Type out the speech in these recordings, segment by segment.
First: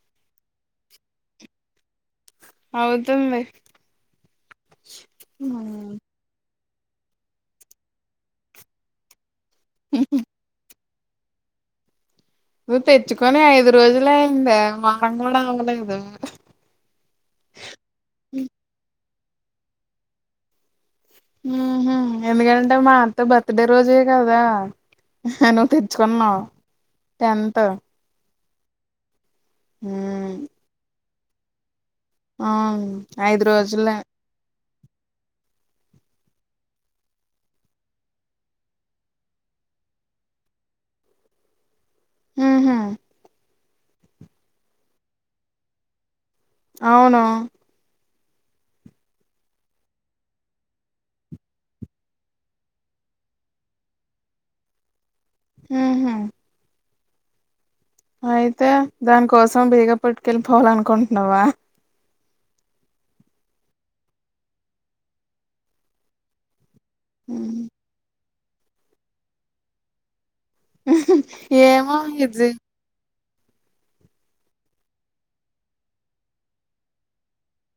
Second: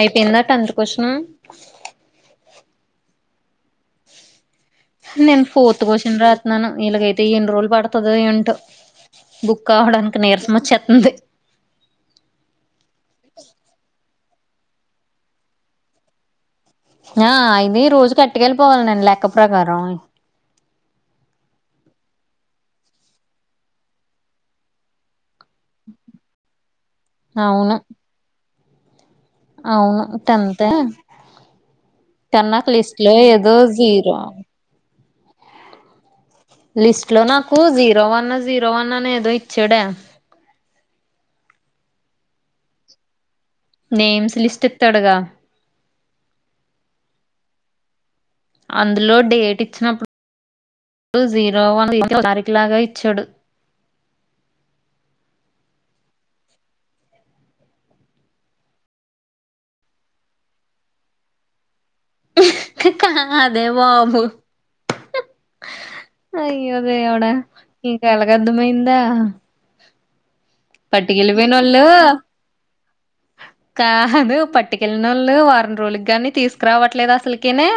అయిపోయిందా tenth question అవుతుంది నేను ఫోర్త్ కోషన్ రాతున్నాను ఇలాగైతే ఎన్ని రోజులు పడుతుందో ఏంటో బుక్ కావడానికి నీరసం వచ్చేతుంది నువ్వు తెచ్చుకొని ఐదు రోజులే అయిందే వారం కూడా అవలేదు. ఆ ఇది రోజు కట్టుకెళ్ళిపోవాలి నేను లెక్క ప్రకారం ఉహు ఎందుకంటే మా అత్త బర్త్డే రోజే కదా హ్హ్ నువ్వు తెచ్చుకున్నావు. టెన్త్ అవును అవును ఉమ్ టెన్తే టన్న క్ అవును లిస్ట్ లో ఐదు ఏదో రోజులే జీరో లిస్ట్ లో నాకు జీరో వన్నా జీరో వన్ అని ఏదో ఇచ్చాడే ఉహా నేమ్స్ లిస్ట్ ఇత్తడుగా అవును అందులో డేట్ ఇచ్చినప్పుడు జీరో వన్ తారీఖులాగా ఇచ్చాడు ఉహా అయితే దాని కోసం బేగ పట్టుకెళ్ళిపోవాల అనుకుంటున్నావా? హ్హ్హ్ కాదే బాబు అయ్ ఈవ దేవుడ ఈకాలగర్ధమయిందా హుహ్ ఏమో ఇది కాదు పట్టుకెళ్ళనోళ్ళు వారం రోజులకి గానీ తీసుకురావట్లేదు అసలకనే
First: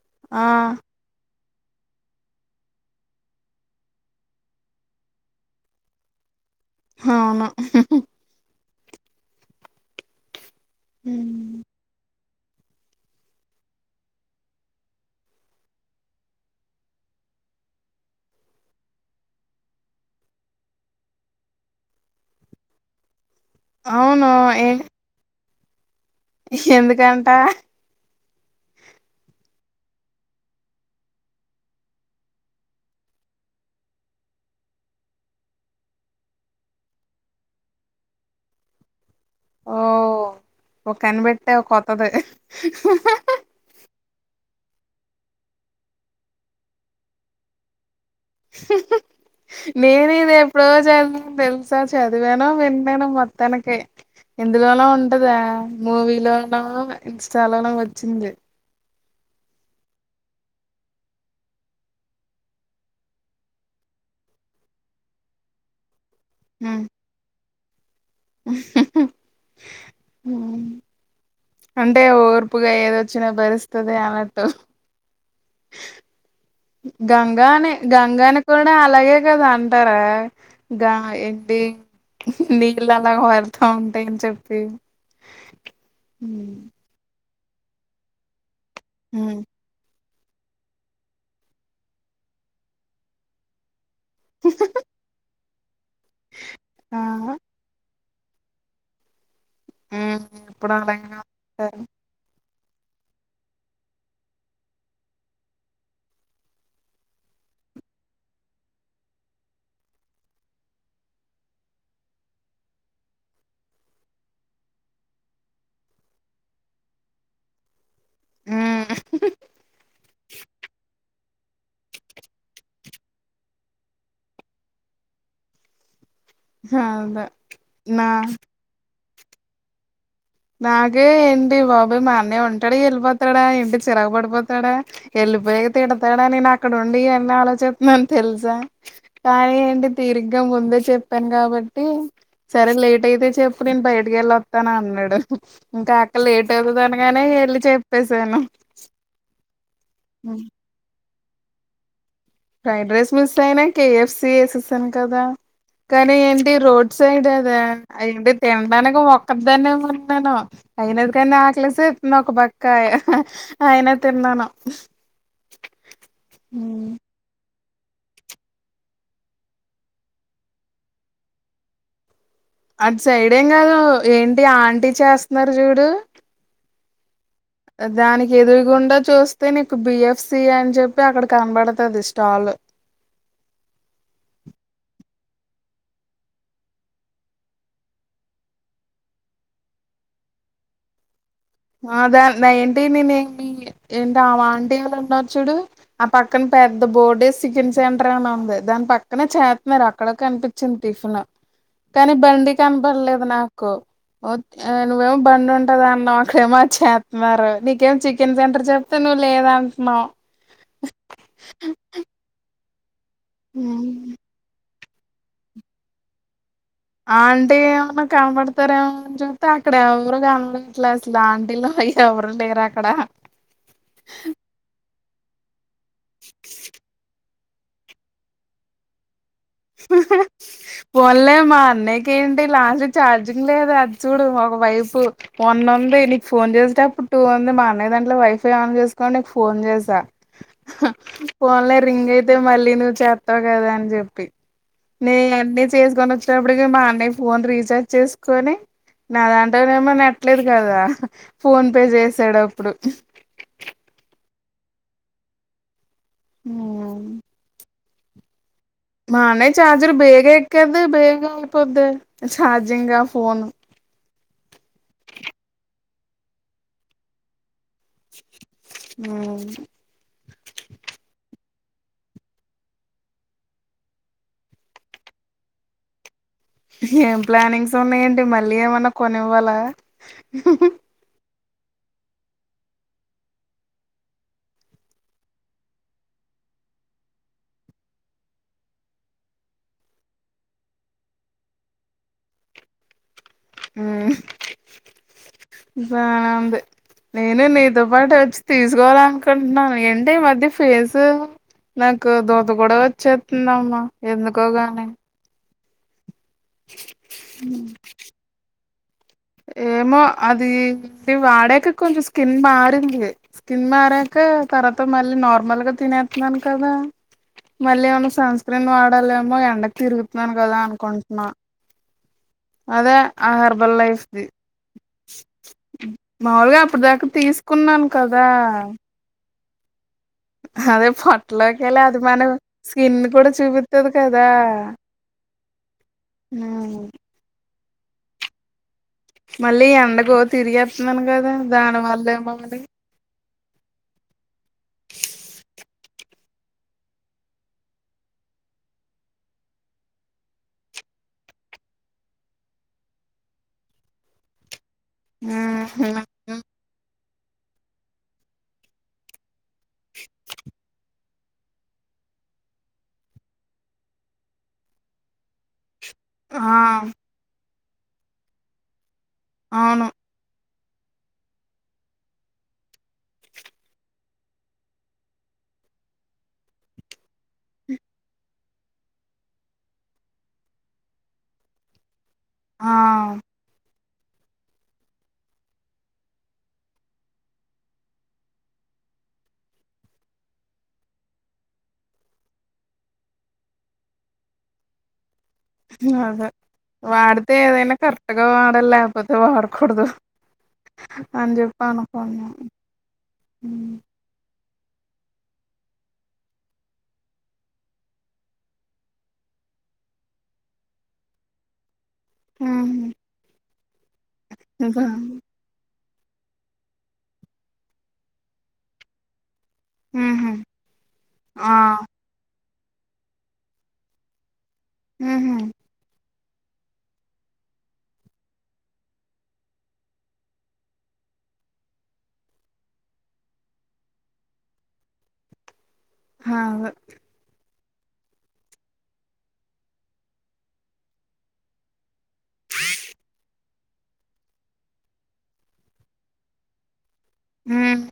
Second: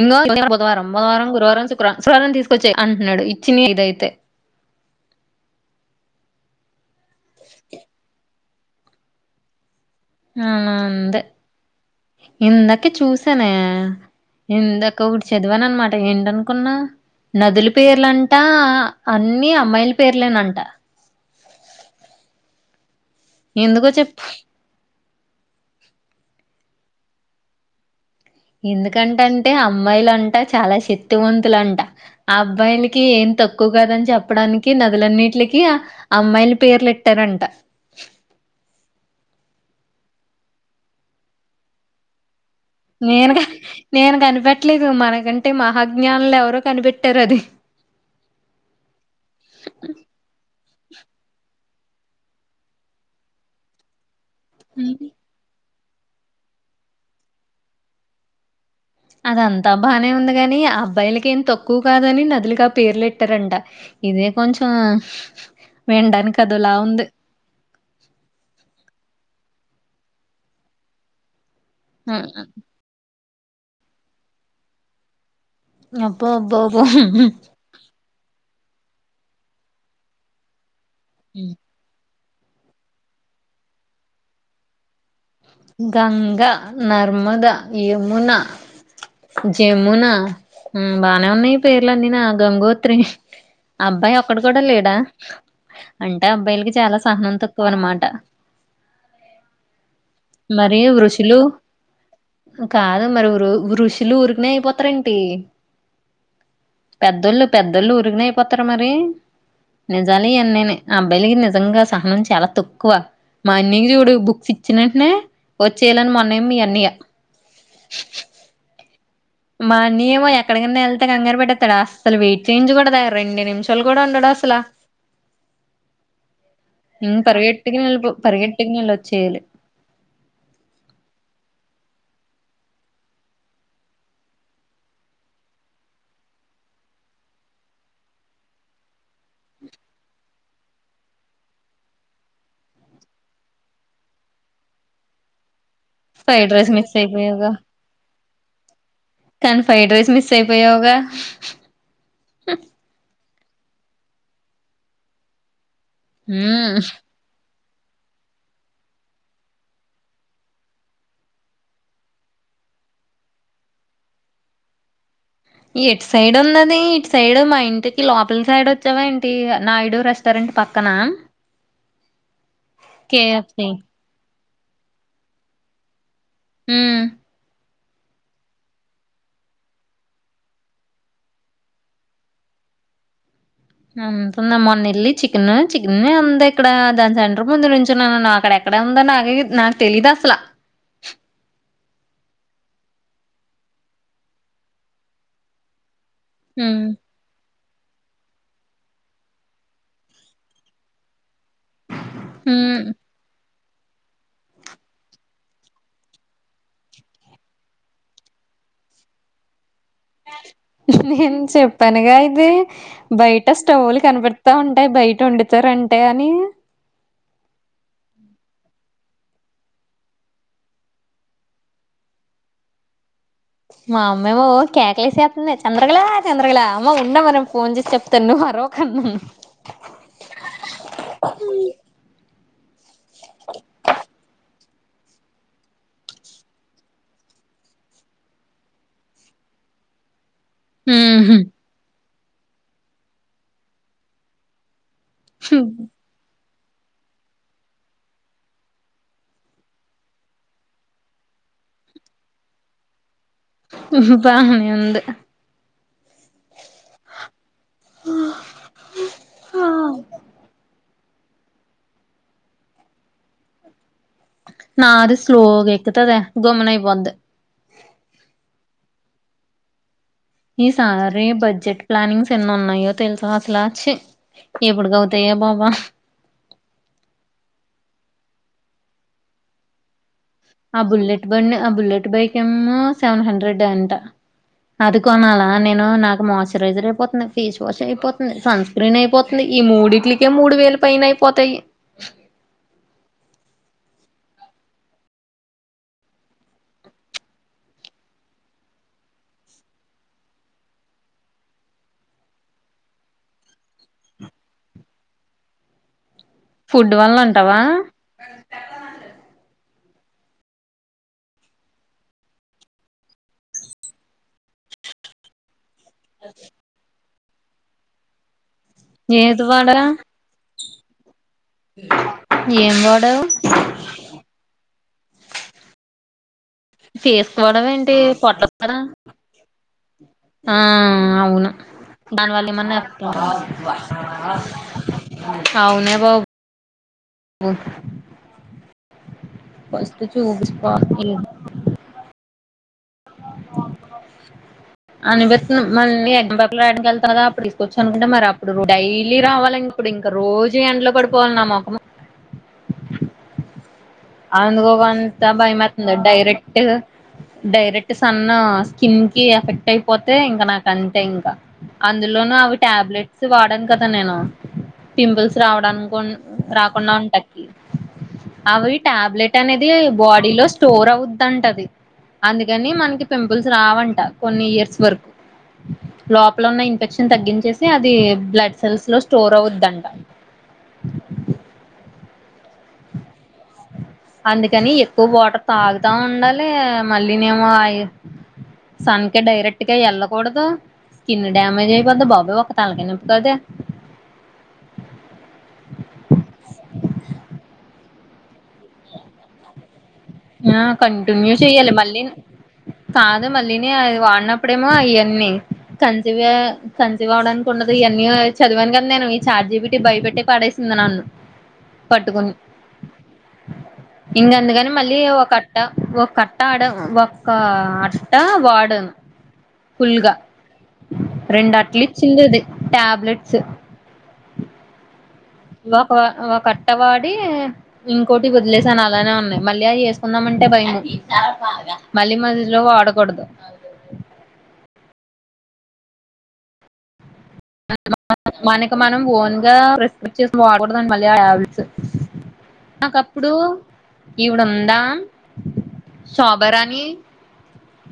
ఇంగో ఆ బుధవారం, బుధవారం, గురువారం, శుక్రారం, శుక్రారం తీసుకొచ్చేయి అంటున్నాడు ఇచ్చిన ఇదైతే హవును హుహ్హ్ ఆనా ఉంది ఇందాక చూసనే ఇందాక ఒకటి చదివాన అనమాట ఏంటనుకున్నావ్ నదుల పేర్లంట అన్ని అమ్మాయిల పేర్లేనంట ఎందుకో చెప్పు అవును ఏం ఎందుకంట ఎందుకంట అంటే అమ్మాయిలంట చాలా శక్తివంతులంట ఆ అబ్బాయిలకి ఏం తక్కువ కదని చెప్పడానికి నదులన్నిటికి అమ్మాయిలు పేర్లు పెట్టారంట. ఓ ఒక కనబెట్టే కొత్తది నేను క నేను కనిపెట్ ట్లేదు మనకంటే మహాజ్ఞానులు ఎవరో కనిపెట్టారు అది హుహ్ నేను ఇది ఎప్పుడో జ తెలుసు సా చదివాను విన్నాను మొత్తానికి ఎందులోనో హ్మ్. ఉంటదే మూవీ లోన, ఇన్స్టాలోన వచ్చింది. అదంతా బానే ఉంది గాని ఆ అబ్బాయిలకె ఏం తక్కువ కాదని నదులుగా పేర్లెట్టారంట. ఇదే కొంచెం విడానికినికి అదోలా ఉంది. ఊహ్హ్ ఉ అంటే హ్మ్. ఓర్పుగా ఏదో చన భరిస్తుస్తద అనట్టు అబ్బో అబ్బో అబ్బో గంగానే గంగానే కూడా అలాగే కదా అంటారా గా ఏంటి నీళ్ళ అలా వరుతా ఉంటాయని చెప్పితే గంగ, నర్మద, యమున, హ్మ్ జమున మ్ బానే ఉన్నాయి పేర్లన్నీ నా గంగోత్రి అబ్బాయి ఒక్కడ కూడా లేడా అంటే అబ్బాయిలకి చాలా ఆ సహనం తక్కువ అనమాట. హ్మ్ ఇప్పుడు మరే అలాగే వృషులు అంటారు కాదు మరి ఋషులు ఊరికినే అయిపోతారేంటి పెద్దోళ్ళు పెద్దోళ్ళు ఉరికిన అయిపోతార మరి నిజాల అన్నేనే అబ్బాయిలకి నిజంగా సహనం చాలా తక్కువ మా అన్నీకి చూడు బుక్స్ ఇచ్చినంటనే వచ్చేయాలని మొన్న మీ అన్నయ్య ఉం తడా అసలు వెయిట్ చెయించ కూడదా రెండు నిమిషాలు కూడా ఉండడు అసలా అదే పగిెట్కి నా పగెట్కిినలోచ్చలు [unintelligible] నాగే ఏంటి బాబోయి మా అన్నయ ఉంటాడ వెళ్ళిపోతాడా ఎంటి చిరగ పడిపోతాడా వె వెలిపోయాగా తిడతాడని నేను అక్కడ ఉండి ఎన్న ఆలోచిస్తున్నాని తెలుసా కానీ ఏంటి తీరిగ్గా ముందే చెప్పాను కాబట్టి సరే లేట్ అయితే చెప్పు నేను బయటకి వెళ్ళి వస్తాను అన్నాడు ఇంకా అక్క లేట్ ఫ్రైడ్ రైస్ మిస్ అవుతదనగానే అయిపోయావుగా వెళ్ళి చెప్పే సాను కానీ ఫ్రైడ్ రైస్ మిస్ అయిపోయావుగా ఫ్రైడ్ రైస్ మిస్ అయినా కేఎఫ్సి వేసేసాను కదా కానీ ఏంటి ఉమ్ రోడ్ సైడ్ అదా అయింటి తినడానికి ఒక్క దాన్నే ఉన్నాను అయినది కాని ఆకలేసత్తంది ఒక పక్కా అయినా తిన్నాను ఎటు సైడ్ ఉన్నది ఉమ్. ఇటు సైడ్ మా ఇంటికి లోపలి సైడ్ వచ్చావా ఏంటి నాయుడు రెస్టారెంట్ పక్కన అటు సైడేం కేఎఫ్సి కాదు ఏంటి ఆంటీ చేస్తున్నారు చూడు ఉం దానికి ఎదురుగుండా చూస్తే నీకు బిఎఫ్సి అని చెప్పి అక్కడ కనబడుతది స్టాల్ [inaudible] అ మొన్న నల్లి చికెన్ చికెన్ అ ఇక్కడ దాని సెంటర్ ముందు నుంచిున్నా నా అక్కడ [unintelligible] అక్కడ ఉందా నాగే నాకు తెలీదు అసలా [inaudible] అదా ఏంటి నేనేమి ఏంట ఆంటీ ఎళ ఉన్నారు చూడు [unintelligible] ఆ పక్కన పెద్ద ఉమ్ బోర్డీస్ టిఫిన్ సెంటర్ అని ఉంది దాని పక్కనే చేస్తున్నారు అక్కడ కనిపించింది టిఫిన్ కానీ బండి ఉమ్ కనపడలేదు నాకు నువ్వేమో బండి ఉంటద అన్నవ్ ఇక్కేడేమో చేస్తున్నారు నీకేం చికెన్ సెంటర్ చెప్తే నువ్వు లేదా నేను చెప్పానుగా ఇది బయట ఉమ్. స్టవ్లు కనపడతా ఉంటాయి బయట వండుతారంటే అని ఆంటీ ఏమన్నా కనపడతారేమోని చూస్తతే అక్కడ ఎవరు కన అట్లే అసలు ఆంటీలో అయ [unintelligible] ఎవ్వరు లేరు అక్కడ మా అమ్మేమో కేకలేసేస్తుంది చంద్రగలా చంద్రగళ అమ్మ ఉండమ్మా ఫోన్ చేసి చెప్తా నువ్ అరవకన్నాను పోన్లే మా అన్నకి ఏంటి లాస్ట్ ఛార్జింగ్ లేదు అది చూడు ఒక వైపు వంద ఉంది నీకు ఫోన్ చేసేటప్పుడు టూ ఉంది మా అన్నయ్య దాంట్లో వైఫై ఆన్ చేసుకోని నీకు ఫోన్ చేసా ఫోన్ లో రింగ్ అయితే మళ్ళీ నువ్వు చేస్తావు కదా అని చెప్పి నే అన్నీ చేసుకొని వచ్చేటప్పటికి మా అన్నయ్య ఫోన్ రీచార్జ్ చేసుకొని నా దాంట్లోనేమో నెట్లేదు కదా ఫోన్ పే చేసాడప్పుడు బ న ఉంది [unintelligible] హమ్ హా మన చార్జర్ బేగ ఎక్కే అదే బెగా అయిపోద్దె ఛార్జింగ్ ఆ ఫోన్ నాది స్లో గా ఎక్కుతాదే గమ్మునైపోద్ది ఉ ఈసారి బడ్జెట్ ప్లానింగ్స్ ఎన్ని ఉన్నాయో తెలుసా అసలా చి ఏప్పుడుగవుతాయే బాబ ఏం ప్లానింగ్స్ ఉన్నాయేంటి మళ్ళీ ఏమన్నా కొనివ్వాలా ఆ బుల్లెట్ బండి ఆ బుల్లెట్ బైక్ ఏమో సెవెన్ హండ్రెడ్ అంట అది కొనాల నేను నాకు మాయిశ్చరైజర్ అయిపోతుంది ఫేస్ వాష్ అయిపోతుంది సన్ స్క్రీన్ అయిపోతుంది ఈ మూడింటిలకే మూడు వేల పైన అయిపోతాయి ఉ బానే ఉంది నేను నీతో పాటు వచ్చి తీసుకోవాలనుకుంటున్నాను ఏంటి ఈ మధ్య ఫేస్ నాకు దూద కూడా వచ్చేస్తుందమ్మా ఎందుకో గాని ఫుడ్ వల్లన అంటావా ఏమో అది వాడాక కొంచెం స్కిన్ మారింది స్కిన్ మారాక తర్వాత మళ్ళీ నార్మల్ గా తినేస్తున్నాను కదా మళ్ళీ ఏమన సన్ స్క్రీన్ వాడాలేమో ఏది ఎండకి వాడా తిరుగుతున్నాను కదా అనుకుంటున్నా [inaudible] అదే వాడావు ఆహార బల్లా ఐస్ది మాములుగా అప్పటి దాకా ఫేస్ కి తీసుకున్నాను వాడవేంటి కదా పొట్లకు కదా ఆ అదే అవును పొట్టలోకి వెళ్ళి అది మన దానివల్ల ఏమన్నా స్కిన్ కూడా చూపిత్తది కదా అవునే బాబు ఉమ్ బు మళ్ళీ ఎండగో తిరిగెత్తున్నాను కదా దానివల్లేమో అని [inaudible] అనిపిస్తుంది మళ్ళ ఎంపకి రాయడానికి వెగుత కా అప్పుడు తీసుకొచ్చ అనుకుంటే మరి అప్పుడు డైలీ రావాలి ఇప్పుడుం ఇంకా రోజు ఎండ్లో పడిపోవాలి నా మొఖము [inaudible] ఆనంద గో అంతా భయమతుంది ఉమ్ డైరెక్ట్ డైరెక్ట్ సన్ను స్కిన్ కి ఎఫెక్ట్ ట్ అయిపోతే ఇంకా నాకు అంతే అందులోనూ అవి టాబ్లెట్స్ వాడాను కదా నేను పింపుల్స్ రావడాని ఆ రాకుండా ఉంటకి అవి టాబ్లెట్ అనేది అవును బాడీలో స్టోర్ అవుద్దంట అది అందుకని మనకి పింపుల్స్ రావంట కొన్ని ఇయర్స్ వరకు లోపలున్న ఇన్ఫెక్షన్ తగ్గించేసి అది బ్లడ్ సెల్స్ లో స్టోర్ అవుద్దంట ఆ అందుకని ఎక్కువ వాటర్ తాగుతా ఉండాలి మళ్ళీనేమో అయి సన్ కె డైరెక్ట్గా వెళ్ళకూడదు స్కిన్ డ్యామేజ్ అయిపొద్ది బాబోయ్ ఒక తలకాయి నొప్పి అది అదె వాడితే ఏదైనా కరెక్ట్గా వ డాలి లెకపోతే వాడకూడదు ఆ అని కంటిన్యూ చెప్పి చెయ్యాలి మళ్ళీ ను అనుకున్నా కాదు మల్లిని ఉమ్ అది వాడినప్ అప్పుడేమో అయన్నీ కంసివ్య కన్సీవ్ అవ్వడానికి ఉండదు ఇయన్నీ చదివాను కదా నేను ఈ చా జీబిటి భయపెట్టే పడేసింది నన్ను [inaudible] పట్టుకున్ ఉహు ఇంక అందుకని ఇంకా మళ్ళీ ఒకట్ట ఒకట్టాడాము ఒక అట్ట వాడామ్ ఫుల్గా ఉహు ఆ రెండు అట్లచిండేదే టాబ్లెట్స్ ఉహు లోపల కట్టవాడి ఇంకోటి వదిలేశాను అలానే ఉన్నాయి మళ్ళీ అయి ఏసుకుందామంటే భైము మళ్ళీ మజిజిలో వాడకూడదు [inaudible] హావు మనకి మనం ఓన్ గా రిస్పెక్ట్ చేసినవి వాడకూడదండి మళ్ళీ ఆ టాబ్లెట్స్ నాకప్పుడు ఈవిడుందామ్ శోభారాణి ఉమ్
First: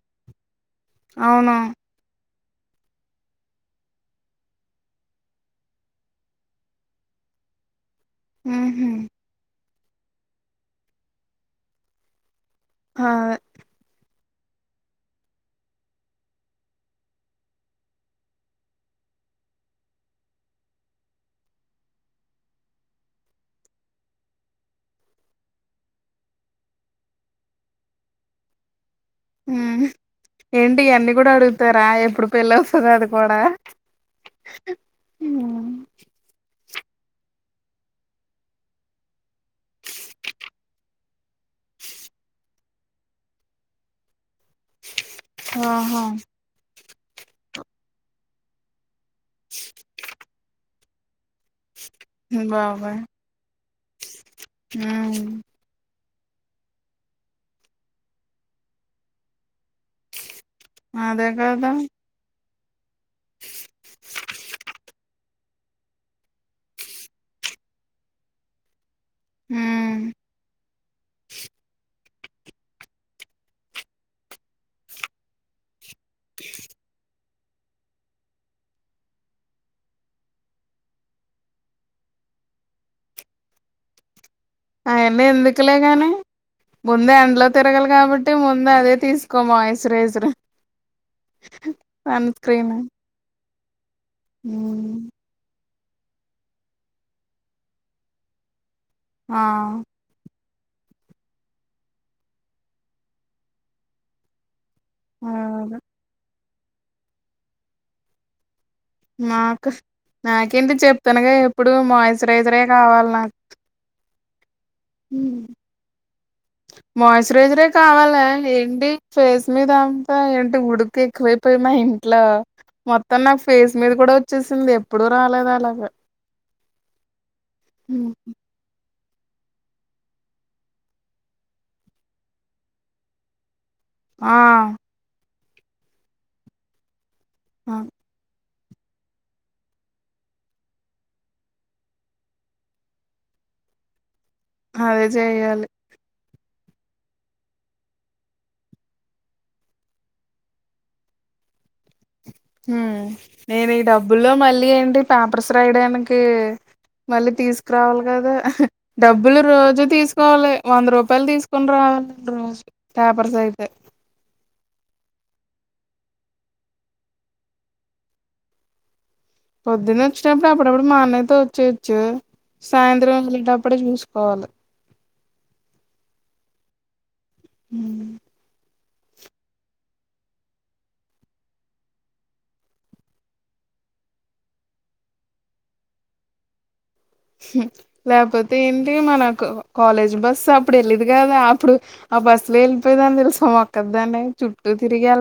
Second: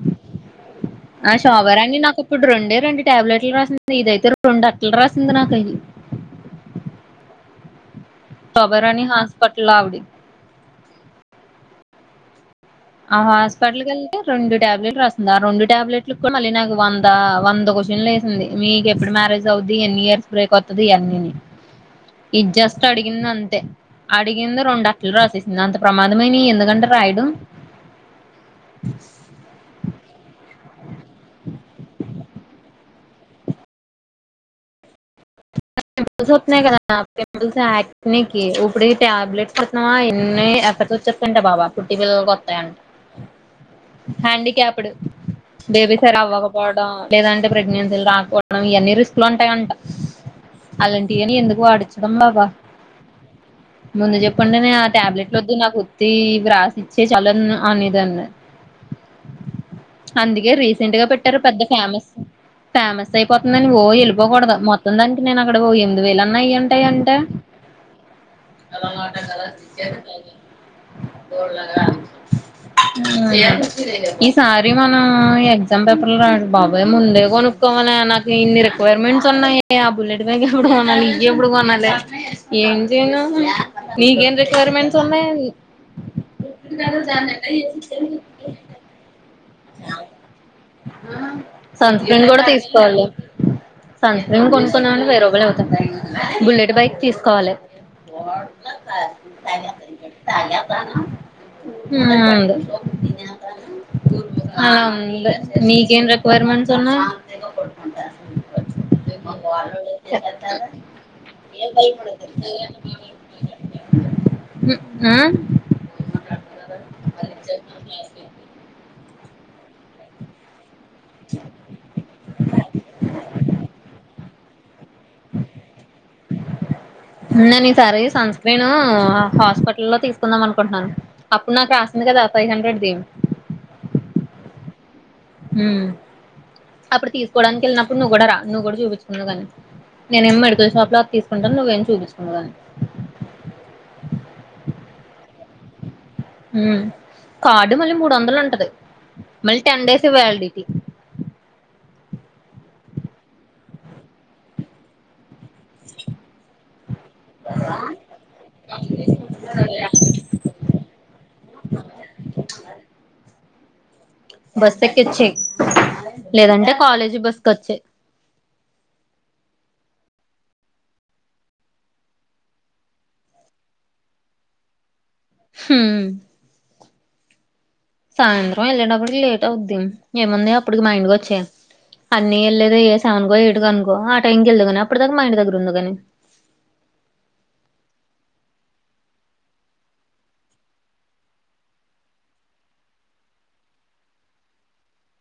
ఆ అవును శోభారాణి నాకు ఇప్పుడు రెండే రెండు ట్యాబ్లెట్లు రాసింది ఇదైతే రెండట్లు రాసింది నాకై [inaudible] ఉహు శోభారాణి హస్పాటలావిడి ఆ అదే హాస్పిటల్ రొండు ట్యాబ్లెట్లు రాసింది ఆ రెండు టాబ్లెట్లు కూడా మళ్ళీ నాకు వంద వంద కొషన్లు వేసింది మీకెప్పుడు మ్యారేజ్ అవుద్ది ఎన్ని ఇయర్స్ బ్రేక్ వత్తది ఇయన్నీని ఇది జస్ట్ అడిగింది అంతే అడిగింది రెండు అట్లు రాసేసింది అంత ప్రమాదమైనయి ఎందుకంటే రాయడం ఏంటి ఇయన్నీ కూడా అడుగుతారా ఎప్పుడు పెళ్ళౌతదో అది కూడా ఉ పింపుల్స్ వస్తున్నాయి గదా అప్పుడప్పుడు సాట్నీకి ఉప్పుడీ టాబ్లెట్స్ అంట్నవా ఎన్ని ప్పచ్చ చ్చెక్కంట బావా కుట్టి పిలల్ కొత్తయన్ [inaudible] హ్యాండీక్యాప్డ్ బేబీ ఆహా సరవ్వకపోవడం లేదంటే ప్రెగ్నెన్సీలు రాకపోవడం ఇయన్నీ లుంటయంట అలాంటియని ఎందు ఆడిచడం మాబా బాబోయ్ ముందే చెప్పుంటే నే ఆ ఉమ్ ట్యాబ్లెట్లు వద్దు నాకు వ్రాసిచ్చే చలన్ అనిదన్న్ అందుకే రీసెంట్ గా అదే పెట్టారు పెద్ద కదా ఫేమస్ ఫేమస్ అయిపోతుందని ఓ ఎళ్ళిపోగుడదు మొత్తం దన్ నేనక్కడ ఓ యమ్ది వేలన్న అయ్యుంటయంట [inaudible] ఉమ్ కోడుగాల ఈ సారి మనం ఎగ్జామ్ పేపర్లు రాడి బాబోయ్ ముందే కొనుక్కోవాలే నాకు ఇన్ని రిక్వైర్మెంట్స్ ఉన్నాయే బుల్లెట్ బైగ్ ఎప్పుడు కొనాలి ఇంగెప్పుడు కొనాలి ఏంటి చైను నీకేం రిక్వైర్మెంట్స్ అయన్నీ ఉన్నాయి ఎందుకులే గాని ముందే ఎండ్లో తిరగలి కాబట్టి ముందే అదే తీసుకో మాయ్ సరేసరు సన్ స్క్రీన్ కూడా సన్క్రీన్ తీసుకోవాలి సన్ స్క్రీన్ కొనుక్కుందా మంటే వెయ్య్ రూబాలైతయి బుల్లెట్ బైక్ తీసుకోవాలి ఆ మ్మ్ ఆ ఉంద్ అదే మీకేం రిక్వైర్మెంట్స్ ఉన్నా నాకు నాకేంటి చెప్తానుగా ఎప్పుడు మాైజరైజరే కావాలి నాకు హ్మ్ మాయిశ్చరైజరే కావాల ఏంటి ఫేస్ మీ దంతా ఏంటి ఉడుకు ఎక్కువైపోయి మా ఇంట్లో మొత్తం నాకు ఫేస్ మీద కూడ వచ్చేసింది ఎప్పుడు రాలేదు అలాగా నేన్ ఈ సారి హ్మ్. సన్ సన్స్క్రీను హాస్పిటల్ లో తీసుకుందాం అనుకుంటున్నాను అప్పుడు నాకు రాసింది కదా ఫైవ్ హండ్రెడ్ దం ఆ హు అప్పుడు తీసుకోడానికి ఆ! వెళ్ళినప్పుడు నువ్వు కూడా రా నువ్వు కూడ చూపించుకుందు గాని నేనే మ్ మెడికల్ షాప్ లో అది తీసుకుంటాను నువ్వేమి చూపిించుకుందు గాని అదే చెయ్యాలి ఉ కార్డు మళ్ళీ మూడొందలు ఉంటది మరి టెన్ డేసె వ్యాలిడిటి నేను ఈ డబ్బుల్లో మళ్ళీ ఏంటి పేపర్స్ రాయడానికి మళ్ళీ తీసుకురావాలి కదా డబ్బులు రోజు తీసుకోవాలె వంద రూపాయలు తీసుకుని రావాల ప్యాపర్స్ ఐతే బస్ ఎక్కిచ్చేయ్ లేదంటే కాలేజ్ బస్ కి వచ్చెయ్ పొద్దున్న వచ్చినప్పుడు అప్పుడప్పుడు మా అన్నయ్యతో వచ్చేయోచ్చు సాయంత్రం వెళ్ళేటప్పుడే చూసుకోవాలి హుమ్ హ్మ్. సాయంత్రం వెళ్ళేటప్పటికి లేట్ అవుద్ది ఏముంది అప్పటికి మా ఇంటికి వచ్చెయ్ అన్నయ్ వెళ్లే దె ఏ సెవన్కో ఏయిటుకో అనుకో ఆ టైంకి వెళ్ళదు కాని అప్పుడ్ దాకా మా ఇంటి దగ్గర ఉందిగాని లేకపోతే ఏంటి మనకు కాలేజ్ బస్సు అప్పుడు వెళ్ళద్ది కదా అప్పుడు ఆ బస్సు లో వెళ్ళిపోయిదాన్ని తెలుసా ఒక్క దాన్నె చుట్టూ తిరిగి వెళ్